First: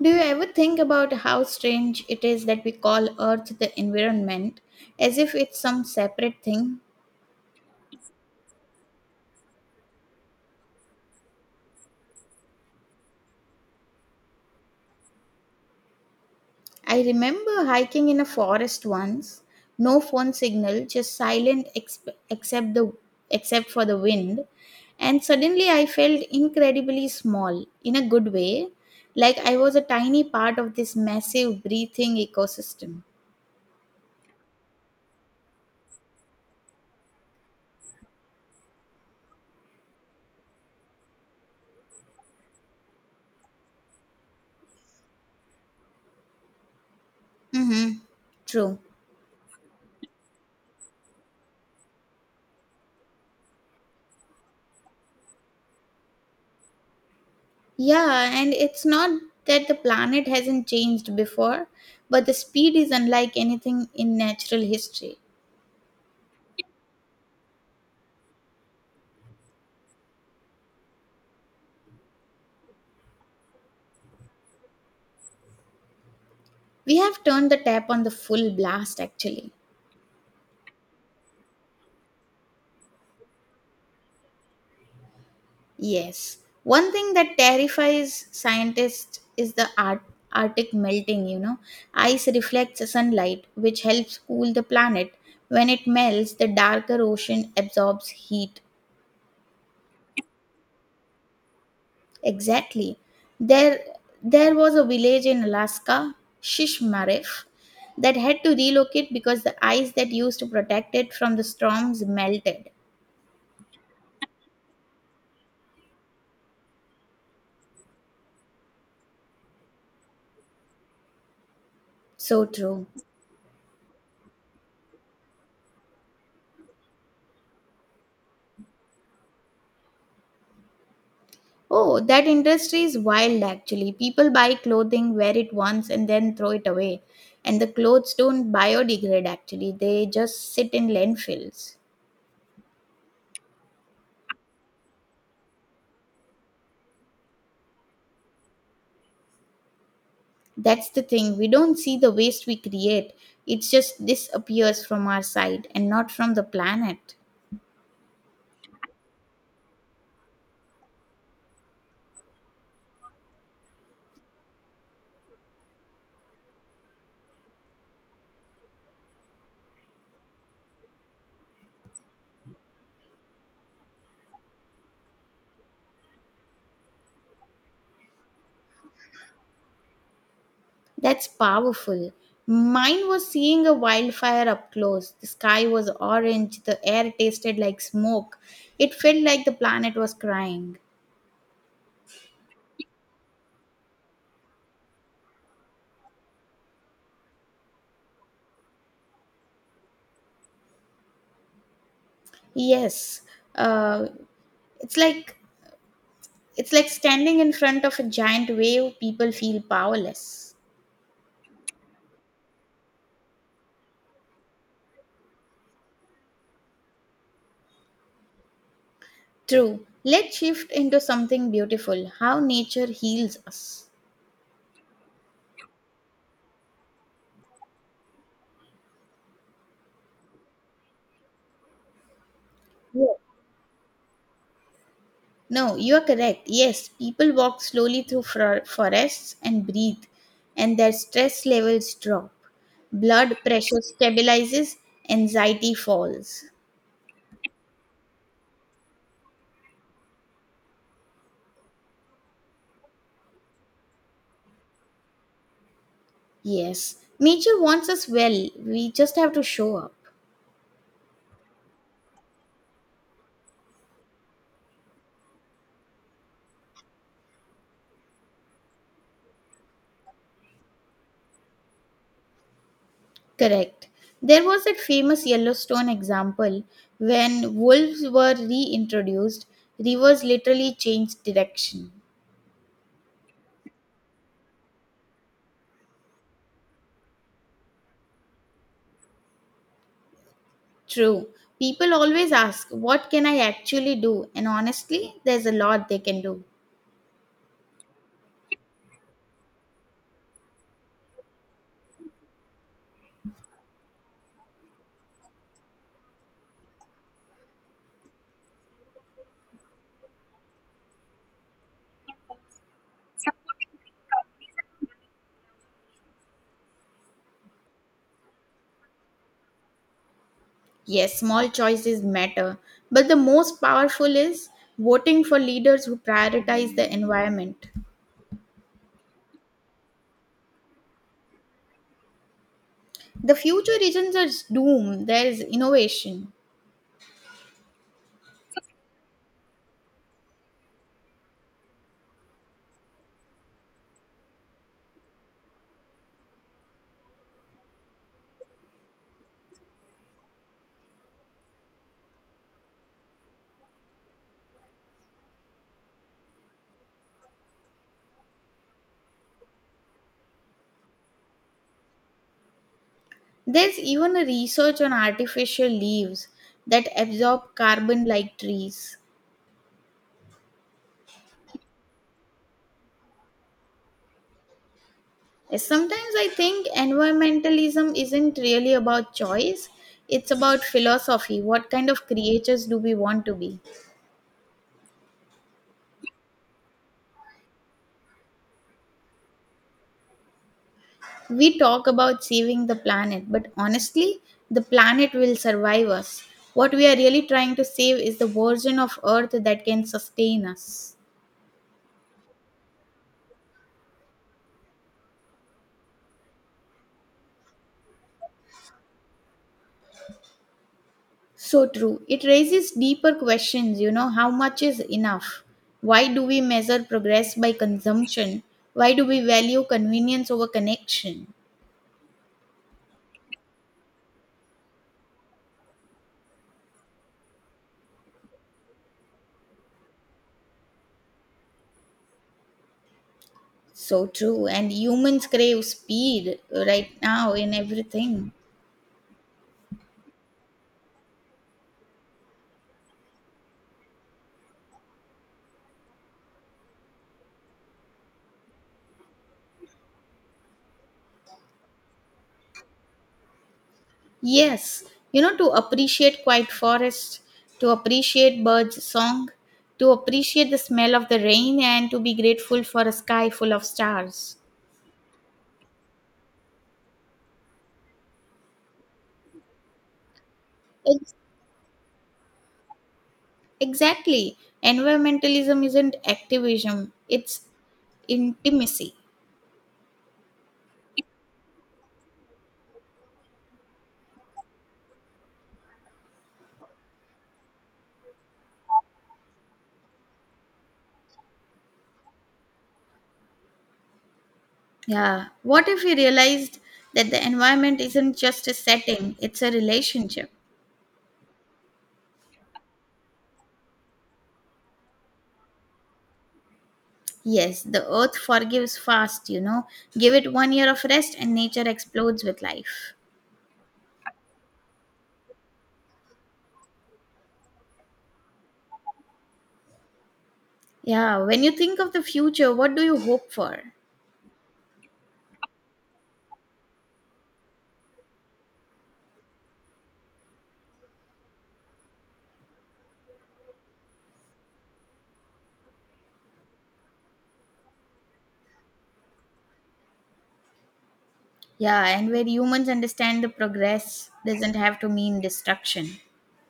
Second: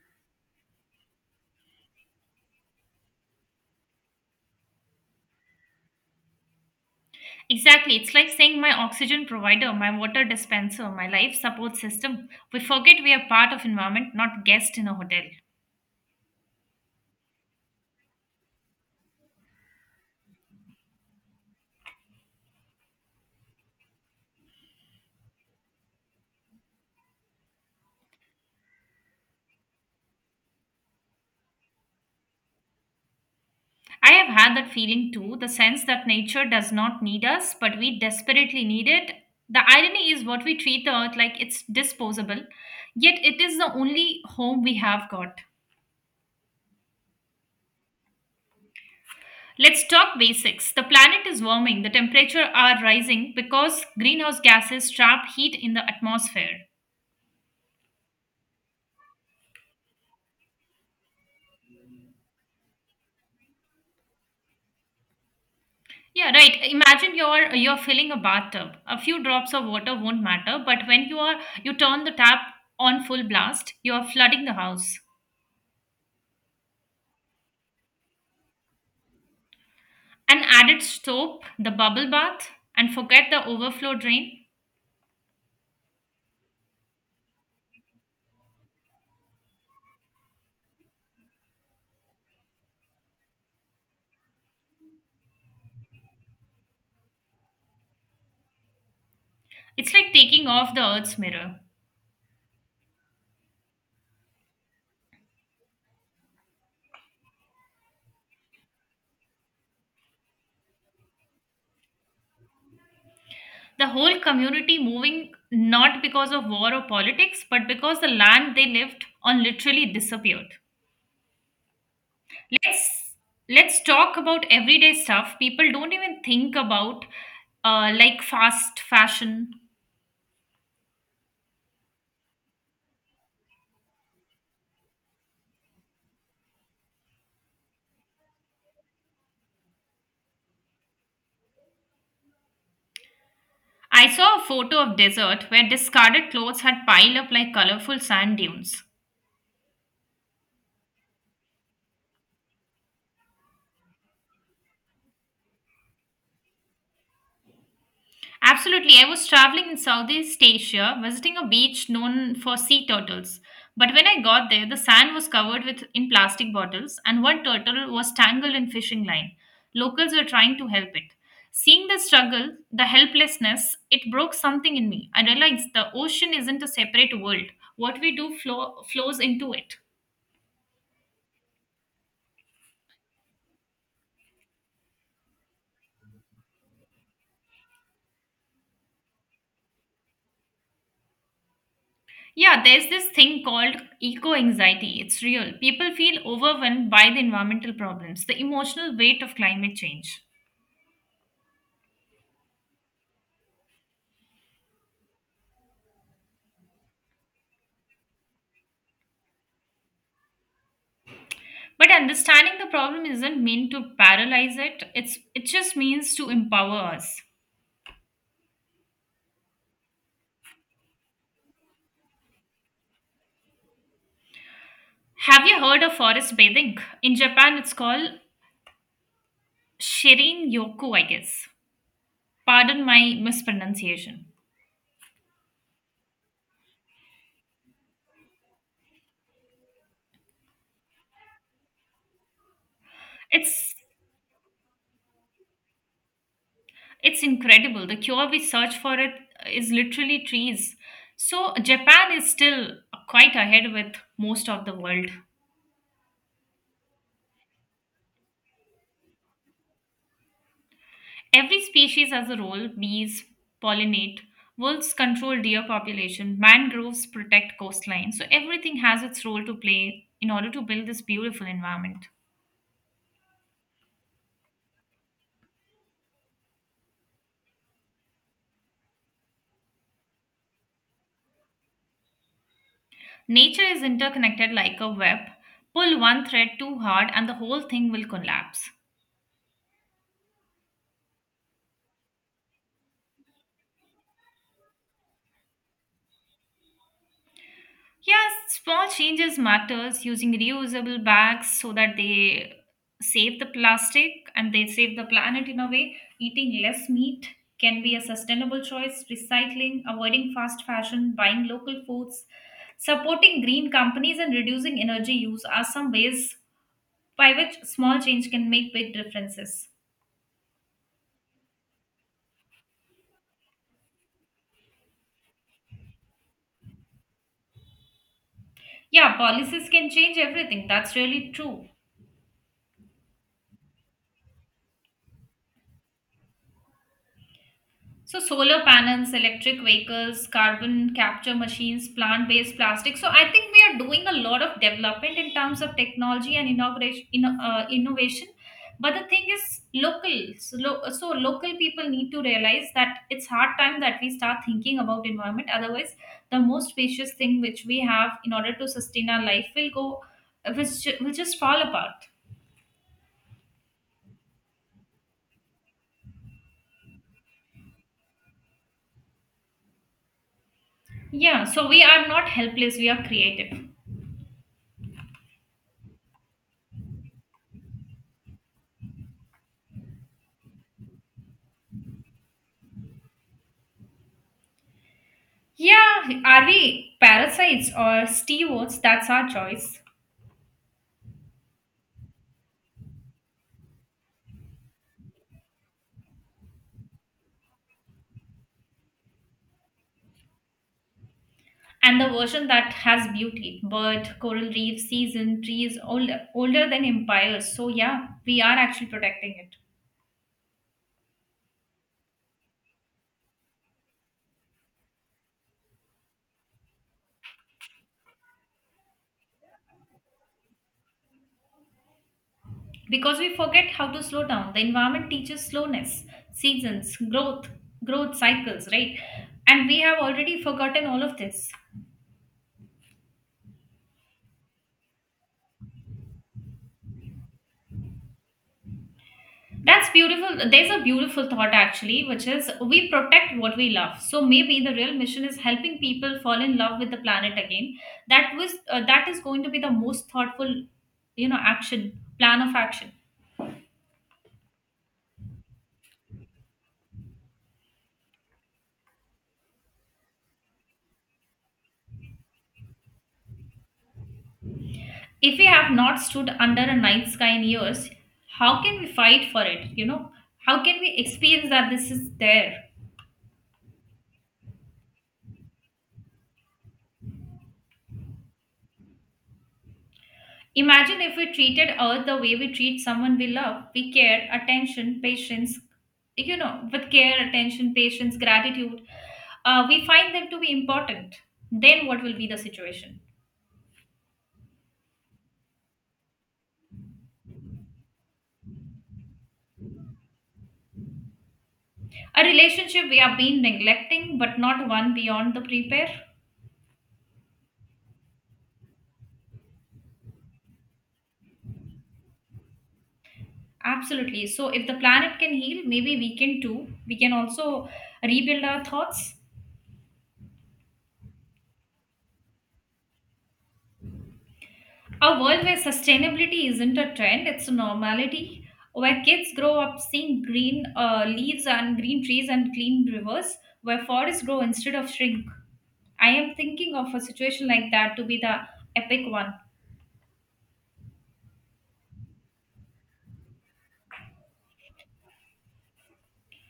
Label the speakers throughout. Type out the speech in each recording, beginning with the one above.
Speaker 1: Do you ever think about how strange it is that we call Earth the environment as if it's some separate thing?
Speaker 2: Exactly. It's like saying my oxygen provider, my water dispenser, my life support system. We forget we are part of environment, not guest in a hotel.
Speaker 1: I remember hiking in a forest once, no phone signal, just except the except for the wind, and suddenly I felt incredibly small in a good way, like I was a tiny part of this massive breathing ecosystem.
Speaker 2: I have had that feeling too, the sense that nature does not need us, but we desperately need it. The irony is what we treat the earth like it's disposable, yet it is the only home we have got.
Speaker 1: Mhm. True.
Speaker 2: Let's talk basics. The planet is warming, the temperature are rising because greenhouse gases trap heat in the atmosphere.
Speaker 1: Yeah, and it's not that the planet hasn't changed before, but the speed is unlike anything in natural history.
Speaker 2: Yeah, right. Imagine you're filling a bathtub. A few drops of water won't matter, but when you are you turn the tap on full blast, you're flooding the house.
Speaker 1: We have turned the tap on the full blast, actually.
Speaker 2: An added soap, the bubble bath, and forget the overflow drain.
Speaker 1: Yes. One thing that terrifies scientists is the Arctic melting, you know. Ice reflects sunlight, which helps cool the planet. When it melts, the darker ocean absorbs heat.
Speaker 2: It's like taking off the earth's mirror.
Speaker 1: Exactly. There there was a village in Alaska, Shishmaref, that had to relocate because the ice that used to protect it from the storms melted.
Speaker 2: The whole community moving not because of war or politics, but because the land they lived on literally disappeared.
Speaker 1: So true.
Speaker 2: Let's let's talk about everyday stuff people don't even think about like fast fashion.
Speaker 1: Oh, that industry is wild actually. People buy clothing, wear it once and then throw it away. And the clothes don't biodegrade actually. They just sit in landfills.
Speaker 2: I saw a photo of desert where discarded clothes had piled up like colorful sand dunes.
Speaker 1: That's the thing. We don't see the waste we create. It just disappears from our side and not from the planet.
Speaker 2: Absolutely, I was traveling in Southeast Asia, visiting a beach known for sea turtles. But when I got there, the sand was covered with in plastic bottles, and one turtle was tangled in fishing line. Locals were trying to help it. Seeing the struggle, the helplessness, it broke something in me. I realized the ocean isn't a separate world. What we flows into it.
Speaker 1: That's powerful. Mine was seeing a wildfire up close. The sky was orange, the air tasted like smoke. It felt like the planet was crying.
Speaker 2: Yeah, there's this thing called eco anxiety. It's real. People feel overwhelmed by the environmental problems, the emotional weight of climate change.
Speaker 1: Yes, uh, it's like it's like standing in front of a giant wave. People feel powerless.
Speaker 2: But understanding the problem isn't meant to paralyze it. It just means to empower us.
Speaker 1: True. Let's shift into something beautiful. How nature heals us.
Speaker 2: Have you heard of forest bathing? In Japan, it's called shirin yoku, I guess. Pardon
Speaker 1: Yeah.
Speaker 2: my mispronunciation.
Speaker 1: No, you are correct. Yes, people walk slowly through forests and breathe, and their stress levels drop. Blood
Speaker 2: It's
Speaker 1: pressure stabilizes, anxiety falls.
Speaker 2: It's incredible. The cure we search for it is literally trees. So Japan is still quite ahead with most of the world.
Speaker 1: Yes, nature wants us well. We just have to show up.
Speaker 2: Every species has a role. Bees pollinate, wolves control deer population, mangroves protect coastline. So everything has its role to play in order to build this beautiful environment.
Speaker 1: Correct. There was that famous Yellowstone example when wolves were reintroduced, rivers literally changed direction.
Speaker 2: Nature is interconnected like a web. Pull one thread too hard and the whole thing will collapse.
Speaker 1: True. People always ask, what can I actually do? And honestly, there's a lot they can do.
Speaker 2: Yes, small changes matters using reusable bags so that they save the plastic and they save the planet in a way. Eating less meat can be a sustainable choice, recycling, avoiding fast fashion, buying local foods, supporting green companies and reducing energy use are some ways by which small change can make big differences.
Speaker 1: Yes, small choices matter, but the most powerful is voting for leaders who prioritize the environment.
Speaker 2: Yeah, policies can change everything. That's really true.
Speaker 1: The future isn't just doom, there's innovation.
Speaker 2: So solar panels, electric vehicles, carbon capture machines, plant-based plastic. So I think we are doing a lot of development in terms of technology and inauguration, in innovation. But the thing is, local. So, so local people need to realize that it's hard time that we start thinking about environment. Otherwise, the most precious thing which we have in order to sustain our life will go, will just fall apart.
Speaker 1: There's even a research on artificial leaves that absorb carbon like trees.
Speaker 2: Yeah. So we are not helpless. We are creative.
Speaker 1: Yes, sometimes I think environmentalism isn't really about choice, it's about philosophy. What kind of creatures do we want to be?
Speaker 2: Yeah, are we parasites or stewards? That's our choice.
Speaker 1: We talk about saving the planet, but honestly, the planet will survive us. What we are really trying to save is the version of Earth that can sustain us.
Speaker 2: And the version that has beauty, bird, coral reef, season, trees, older than empires. So, yeah, we are actually protecting it.
Speaker 1: So true. It raises deeper questions, you know, how much is enough? Why do we measure progress by consumption? Why do we value convenience over connection?
Speaker 2: Because we forget how to slow down. The environment teaches slowness, seasons, growth cycles, right? And we have already forgotten all of this.
Speaker 1: So true. And humans crave speed right now in everything.
Speaker 2: That's beautiful. There's a beautiful thought actually, which is we protect what we love. So maybe the real mission is helping people fall in love with the planet again. That is going to be the most thoughtful, action plan of action.
Speaker 1: Yes, you know, to appreciate quiet forest, to appreciate birds' song, to appreciate the smell of the rain, and to be grateful for a sky full of stars.
Speaker 2: If we have not stood under a night sky in years, how can we fight for it? You know, how can we
Speaker 1: Ex-
Speaker 2: experience that this is there?
Speaker 1: Exactly. Environmentalism isn't activism, it's intimacy.
Speaker 2: Imagine if we treated Earth the way we treat someone we love. We care, attention, patience, you know, with care, attention, patience, gratitude, we find them to be important. Then what will be the situation?
Speaker 1: Yeah. What if we realized that the environment isn't just a setting, it's a relationship?
Speaker 2: A relationship we have been neglecting, but not one beyond the prepare.
Speaker 1: Yes, the earth forgives fast, you know. Give it one year of rest, and nature explodes with life.
Speaker 2: Absolutely. So if the planet can heal, maybe we can too. We can also rebuild our thoughts.
Speaker 1: Yeah, when you think of the future, what do you hope for?
Speaker 2: A world where sustainability isn't a trend, it's a normality, where kids grow up seeing green leaves and green trees and clean rivers, where forests grow instead of shrink. I am thinking of a situation like that to be the epic one.
Speaker 1: Yeah, and where humans understand the progress doesn't have to mean destruction.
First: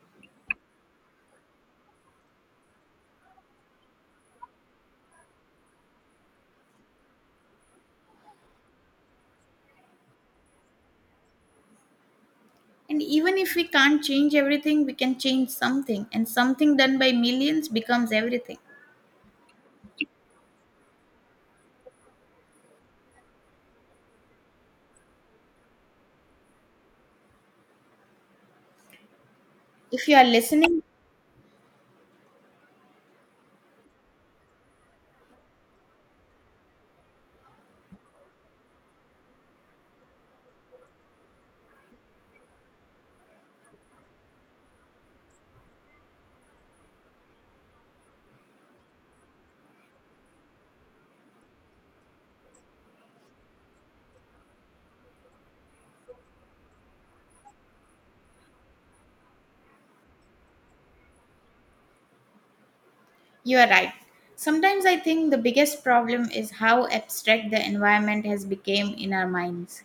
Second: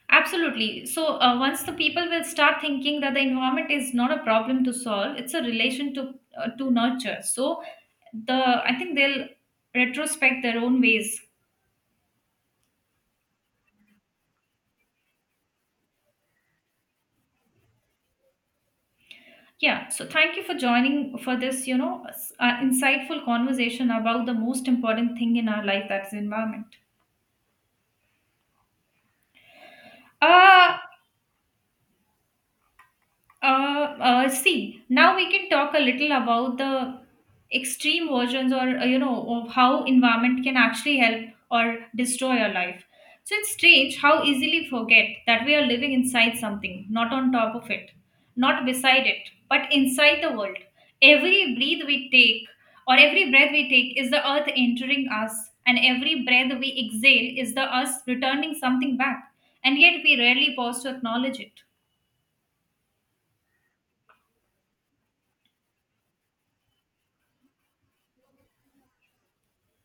Speaker 2: Absolutely. So, once the people will start thinking that the environment is not a problem to solve, it's a relation to nurture. So, the I think they'll retrospect their own ways.
Speaker 1: And even if we can't change everything, we can change something, and something done by millions becomes everything.
Speaker 2: Yeah, so thank you for joining for this, insightful conversation about the most important thing in our life, that's environment.
Speaker 1: If you are
Speaker 2: Uh
Speaker 1: listening,
Speaker 2: Uh, See, now we can talk a little about the extreme versions or, you know, of how environment can actually help or destroy your life. So it's strange how easily forget that we are living inside something, not on top of it, not beside it, but inside the world. Every breath we take every breath we take is the earth entering us, and every breath we exhale is the us returning something back. And yet we rarely pause to acknowledge it.
Speaker 1: you are right. Sometimes I think the biggest problem is how abstract the environment has become in our minds.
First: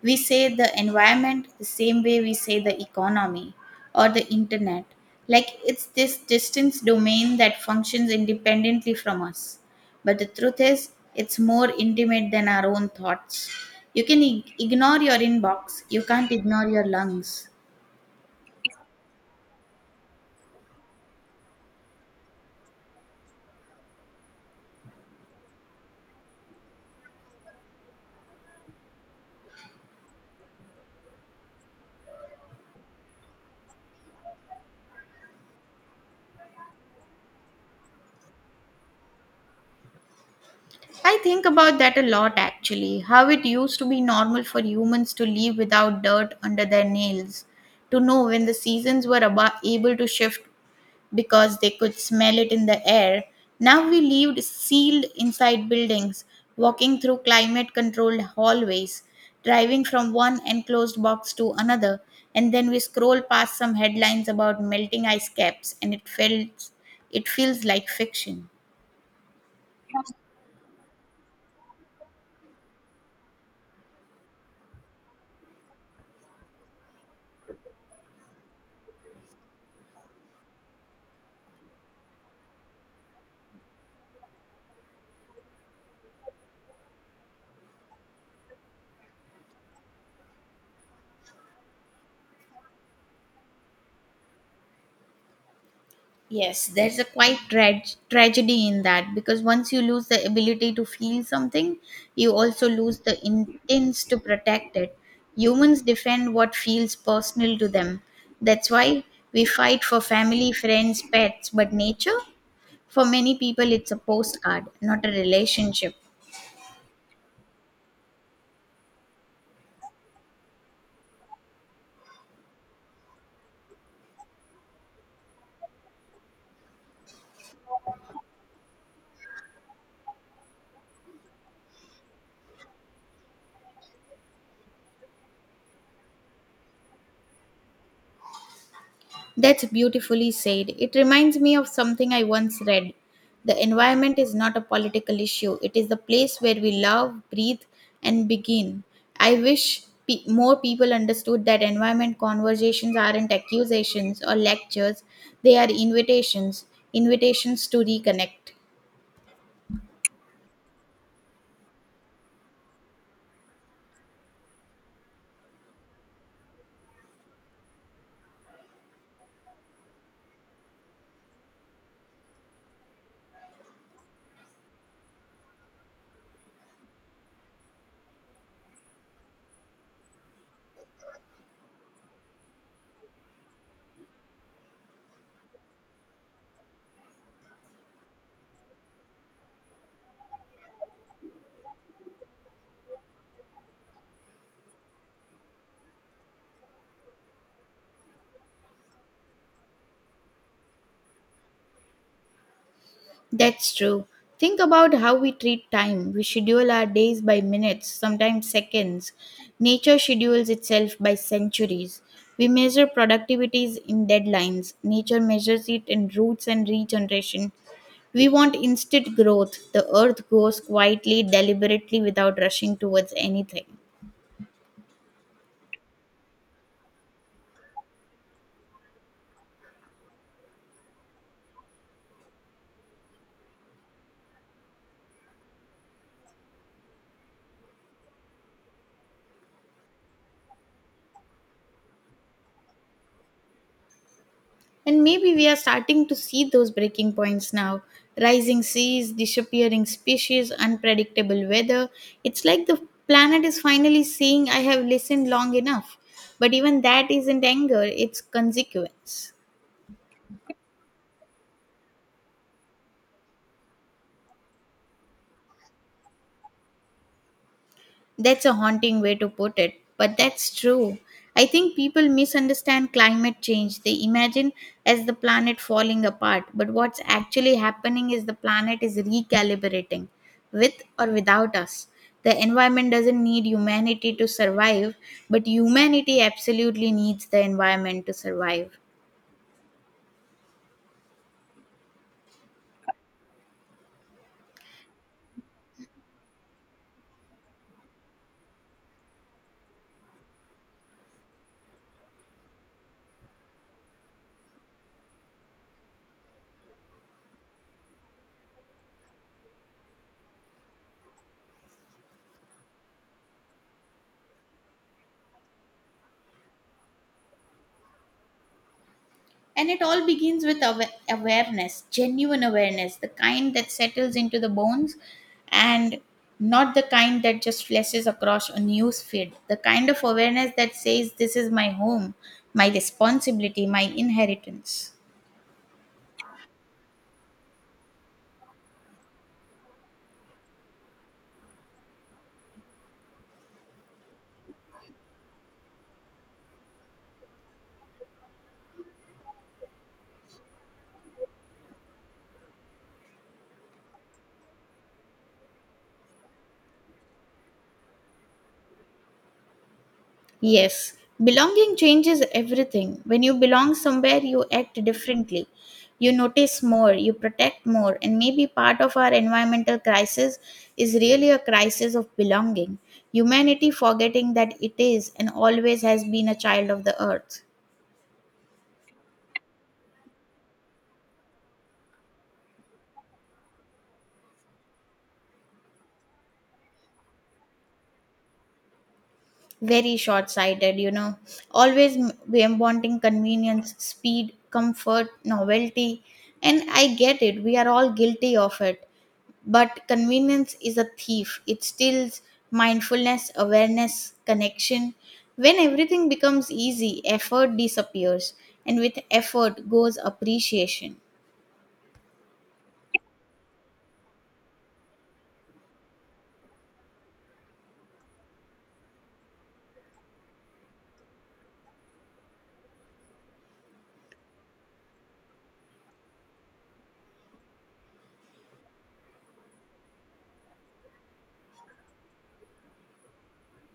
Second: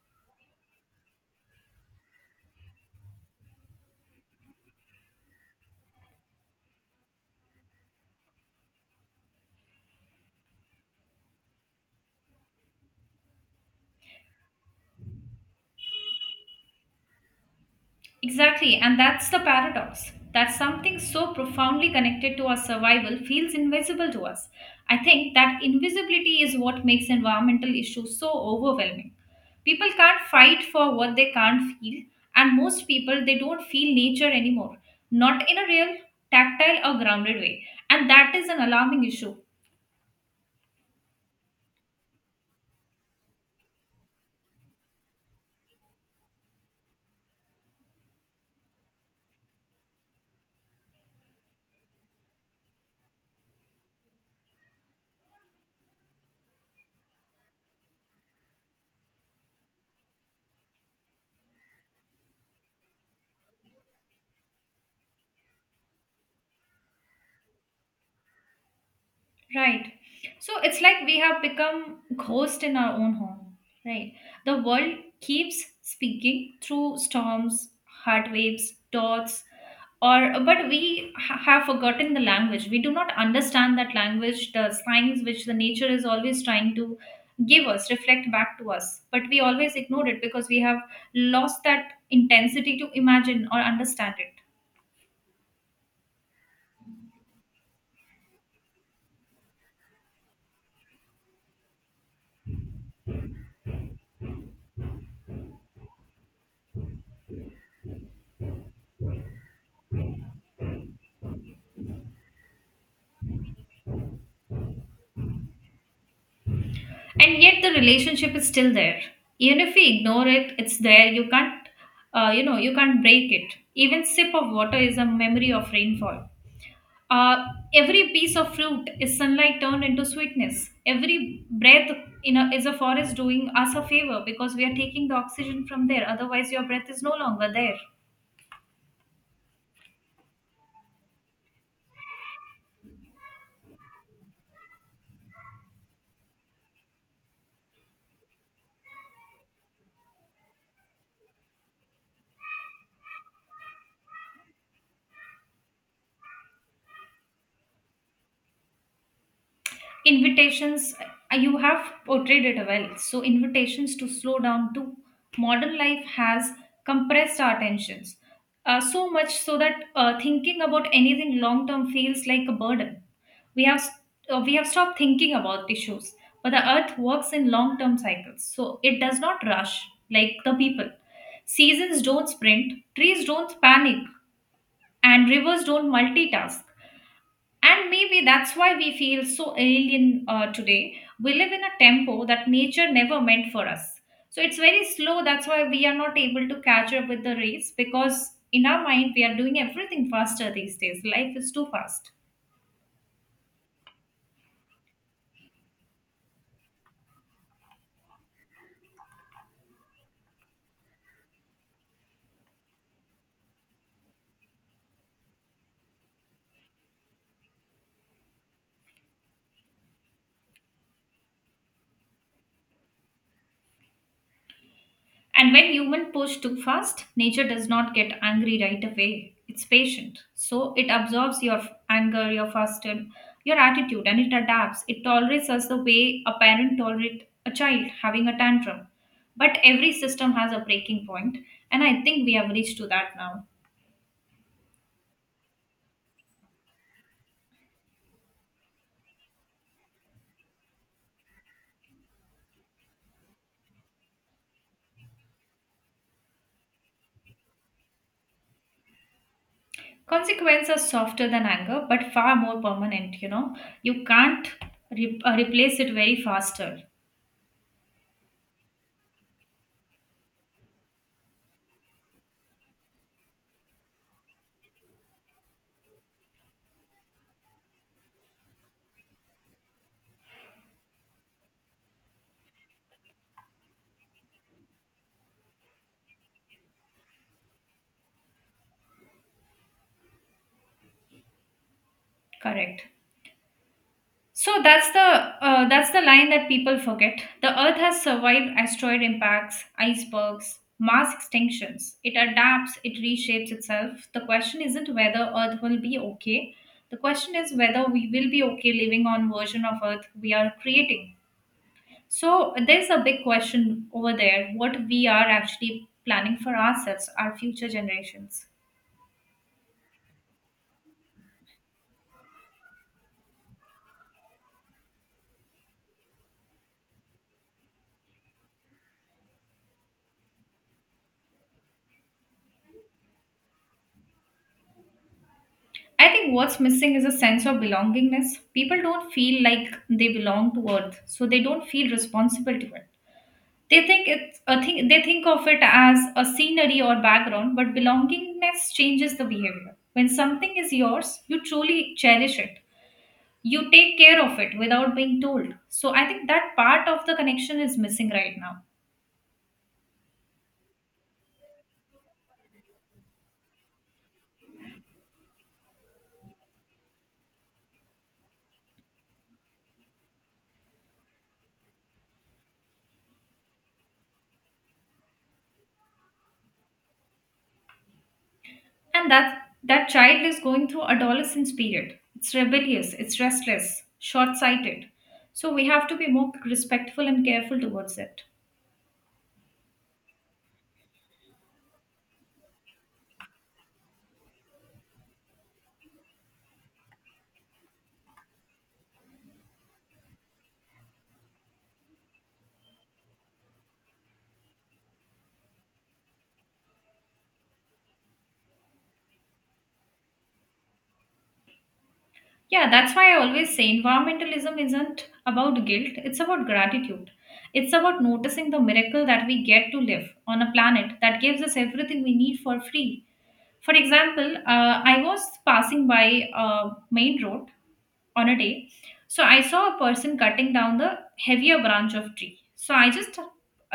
Speaker 1: We say the environment the same way we say the economy or the internet, like it's this distant domain that functions independently from us. But the truth is, it's more intimate than our own thoughts. You can ignore your inbox, you can't ignore your lungs.
Speaker 2: Exactly, and that's the paradox that something so profoundly connected to our survival feels invisible to us. I think that invisibility is what makes environmental issues so overwhelming. People can't fight for what they can't feel, and most people they don't feel nature anymore, not in a real, tactile, or grounded way. And that is an alarming issue.
Speaker 1: I think about that a lot actually. How it used to be normal for humans to live without dirt under their nails, to know when the seasons were able to shift because they could smell it in the air. Now we lived sealed inside buildings, walking through climate controlled hallways, driving from one enclosed box to another, and then we scroll past some headlines about melting ice caps and it feels like fiction.
Speaker 2: Right. So it's like we have become ghosts in our own home, right? The world keeps speaking through storms, heart waves, dots, or but have forgotten the language. We do not understand that language, the signs which the nature is always trying to give us, reflect back to us. But we always ignore it because we have lost that intensity to imagine or understand it.
Speaker 1: Yes, there's a quite tragedy in that because once you lose the ability to feel something, you also lose the intents to protect it. Humans defend what feels personal to them. That's why we fight for family, friends, pets, but nature, for many people, it's a postcard, not a relationship.
Speaker 2: And yet the relationship is still there even if we ignore it, it's there. You can't you know, you can't break it. Even sip of water is a memory of rainfall. uh, every piece of fruit is sunlight turned into sweetness. Every breath is a forest doing us a favor, because we are taking the oxygen from there, otherwise your breath is no longer there.
Speaker 1: That's beautifully said. It reminds me of something I once read. The environment is not a political issue, it is the place where we love, breathe, and begin. I wish more people understood that environment conversations aren't accusations or lectures, they are invitations, invitations to reconnect.
Speaker 2: Invitations. You have portrayed it well, so invitations to slow down. To modern life has compressed our attentions so much so that thinking about anything long term feels like a burden. we have we have stopped thinking about issues, but the earth works in long term cycles, so it does not rush like the people. Seasons don't sprint, trees don't panic, and rivers don't multitask. And maybe that's why we feel so alien today. We live in a tempo that nature never meant for us. So it's very slow. That's why we are not able to catch up with the race, because in our mind we are doing everything faster these days. Life is too fast.
Speaker 1: That's true. Think about how we treat time. We schedule our days by minutes, sometimes seconds. Nature schedules itself by centuries. We measure productivities in deadlines. Nature measures it in roots and regeneration. We want instant growth. The earth grows quietly, deliberately, without rushing towards anything.
Speaker 2: And when human push too fast, nature does not get angry right away. It's patient. So it absorbs your anger, your faster, your attitude, and it adapts. It tolerates us the way a parent tolerates a child having a tantrum. But every system has a breaking point, and I think we have reached to that now.
Speaker 1: And maybe we are starting to see those breaking points now. Rising seas, disappearing species, unpredictable weather. It's like the planet is finally saying, I have listened long enough. But even that isn't anger, it's consequence.
Speaker 2: Consequences are softer than anger, but far more permanent. You know, you can't replace it very faster.
Speaker 1: That's a haunting way to put it, but that's true. I think people misunderstand climate change. They imagine as the planet falling apart, but what's actually happening is the planet is recalibrating with or without us. The environment doesn't need humanity to survive, but humanity absolutely needs the environment to survive.
Speaker 2: Correct. So that's the line that people forget. The Earth has survived asteroid impacts, icebergs, mass extinctions. It adapts, it reshapes itself. The question isn't whether Earth will be okay. The question is whether we will be okay living on version of Earth we are creating. So there's a big question over there: what we are actually planning for ourselves, our future generations.
Speaker 1: And it all begins with awareness, genuine awareness, the kind that settles into the bones and not the kind that just flashes across a news feed. The kind of awareness that says, this is my home, my responsibility, my inheritance.
Speaker 2: I think what's missing is a sense of belongingness. People don't feel like they belong to Earth, so they don't feel responsible to it. They think it's a thing. They think of it as a scenery or background, but belongingness changes the behavior. When something is yours, you truly cherish it. You take care of it without being told. So I think that part of the connection is missing right now.
Speaker 1: Yes, belonging changes everything. When you belong somewhere, you act differently. You notice more, you protect more, and maybe part of our environmental crisis is really a crisis of belonging. Humanity forgetting that it is and always has been a child of the earth.
Speaker 2: And that child is going through adolescence period. It's rebellious, it's restless, short-sighted. So we have to be more respectful and careful towards it.
Speaker 1: Very short sighted, you know. Always we are wanting convenience, speed, comfort, novelty. And I get it, we are all guilty of it. But convenience is a thief, it steals mindfulness, awareness, connection. When everything becomes easy, effort disappears, and with effort goes appreciation.
Speaker 2: Yeah, that's why I always say environmentalism isn't about guilt, it's about gratitude. It's about noticing the miracle that we get to live on a planet that gives us everything we need for free. For example, I was passing by a main road on a day. So I saw a person cutting down the heavier branch of tree, so I just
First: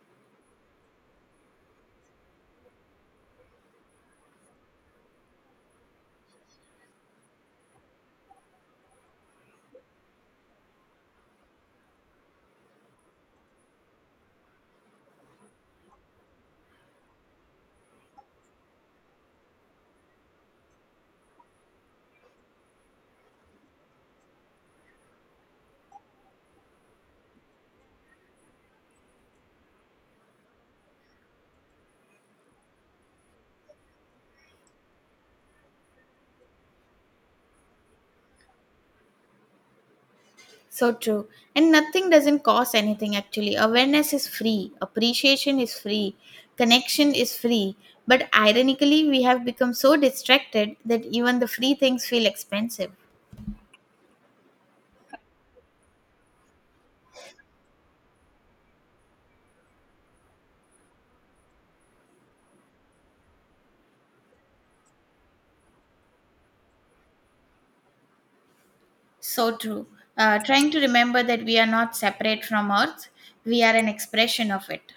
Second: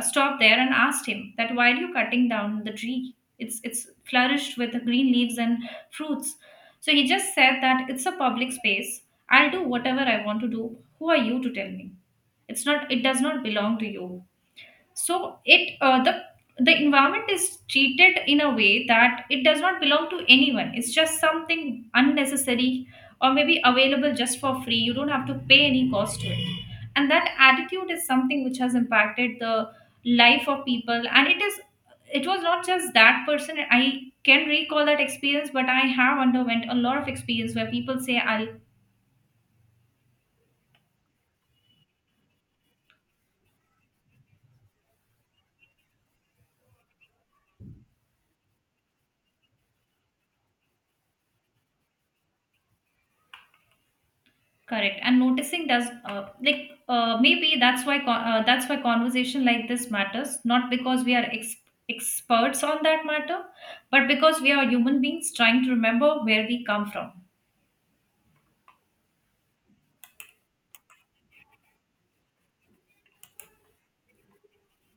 Speaker 2: stopped there and asked him that why are you cutting down the tree. It's flourished with green leaves and fruits. So he just said that it's a public space, I'll do whatever I want to do. Who are you to tell me? It's not, it does not belong to you. So it the environment is treated in a way that it does not belong to anyone, it's just something unnecessary, or maybe available just for free, you don't have to pay any cost to it. And that attitude is something which has impacted the life of people, and it is, it was not just that person I can recall that experience, but I have underwent a lot of experience where people say I'll.
Speaker 1: So true. And nothing doesn't cost anything actually. Awareness is free, appreciation is free, connection is free. But ironically, we have become so distracted that even the free things feel expensive.
Speaker 2: Correct. And noticing does maybe that's why that's why conversation like this matters, not because we are experts on that matter, but because we are human beings trying to remember where we come from.
Speaker 1: So true. Trying to remember that we are not separate from Earth, we are an expression of it.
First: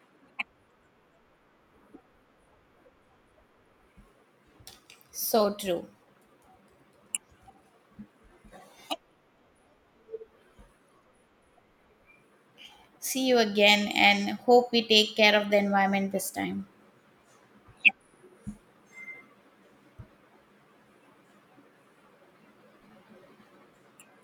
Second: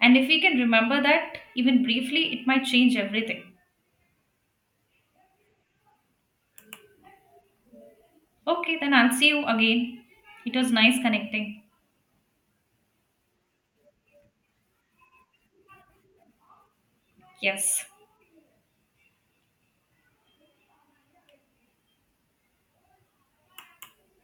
Speaker 2: And if we can remember that even briefly, it might change everything.
Speaker 1: So true.
Speaker 2: Okay, then I'll see you again. It was nice connecting.
Speaker 1: See you again and hope we take care of the environment this time.
Speaker 2: Yes.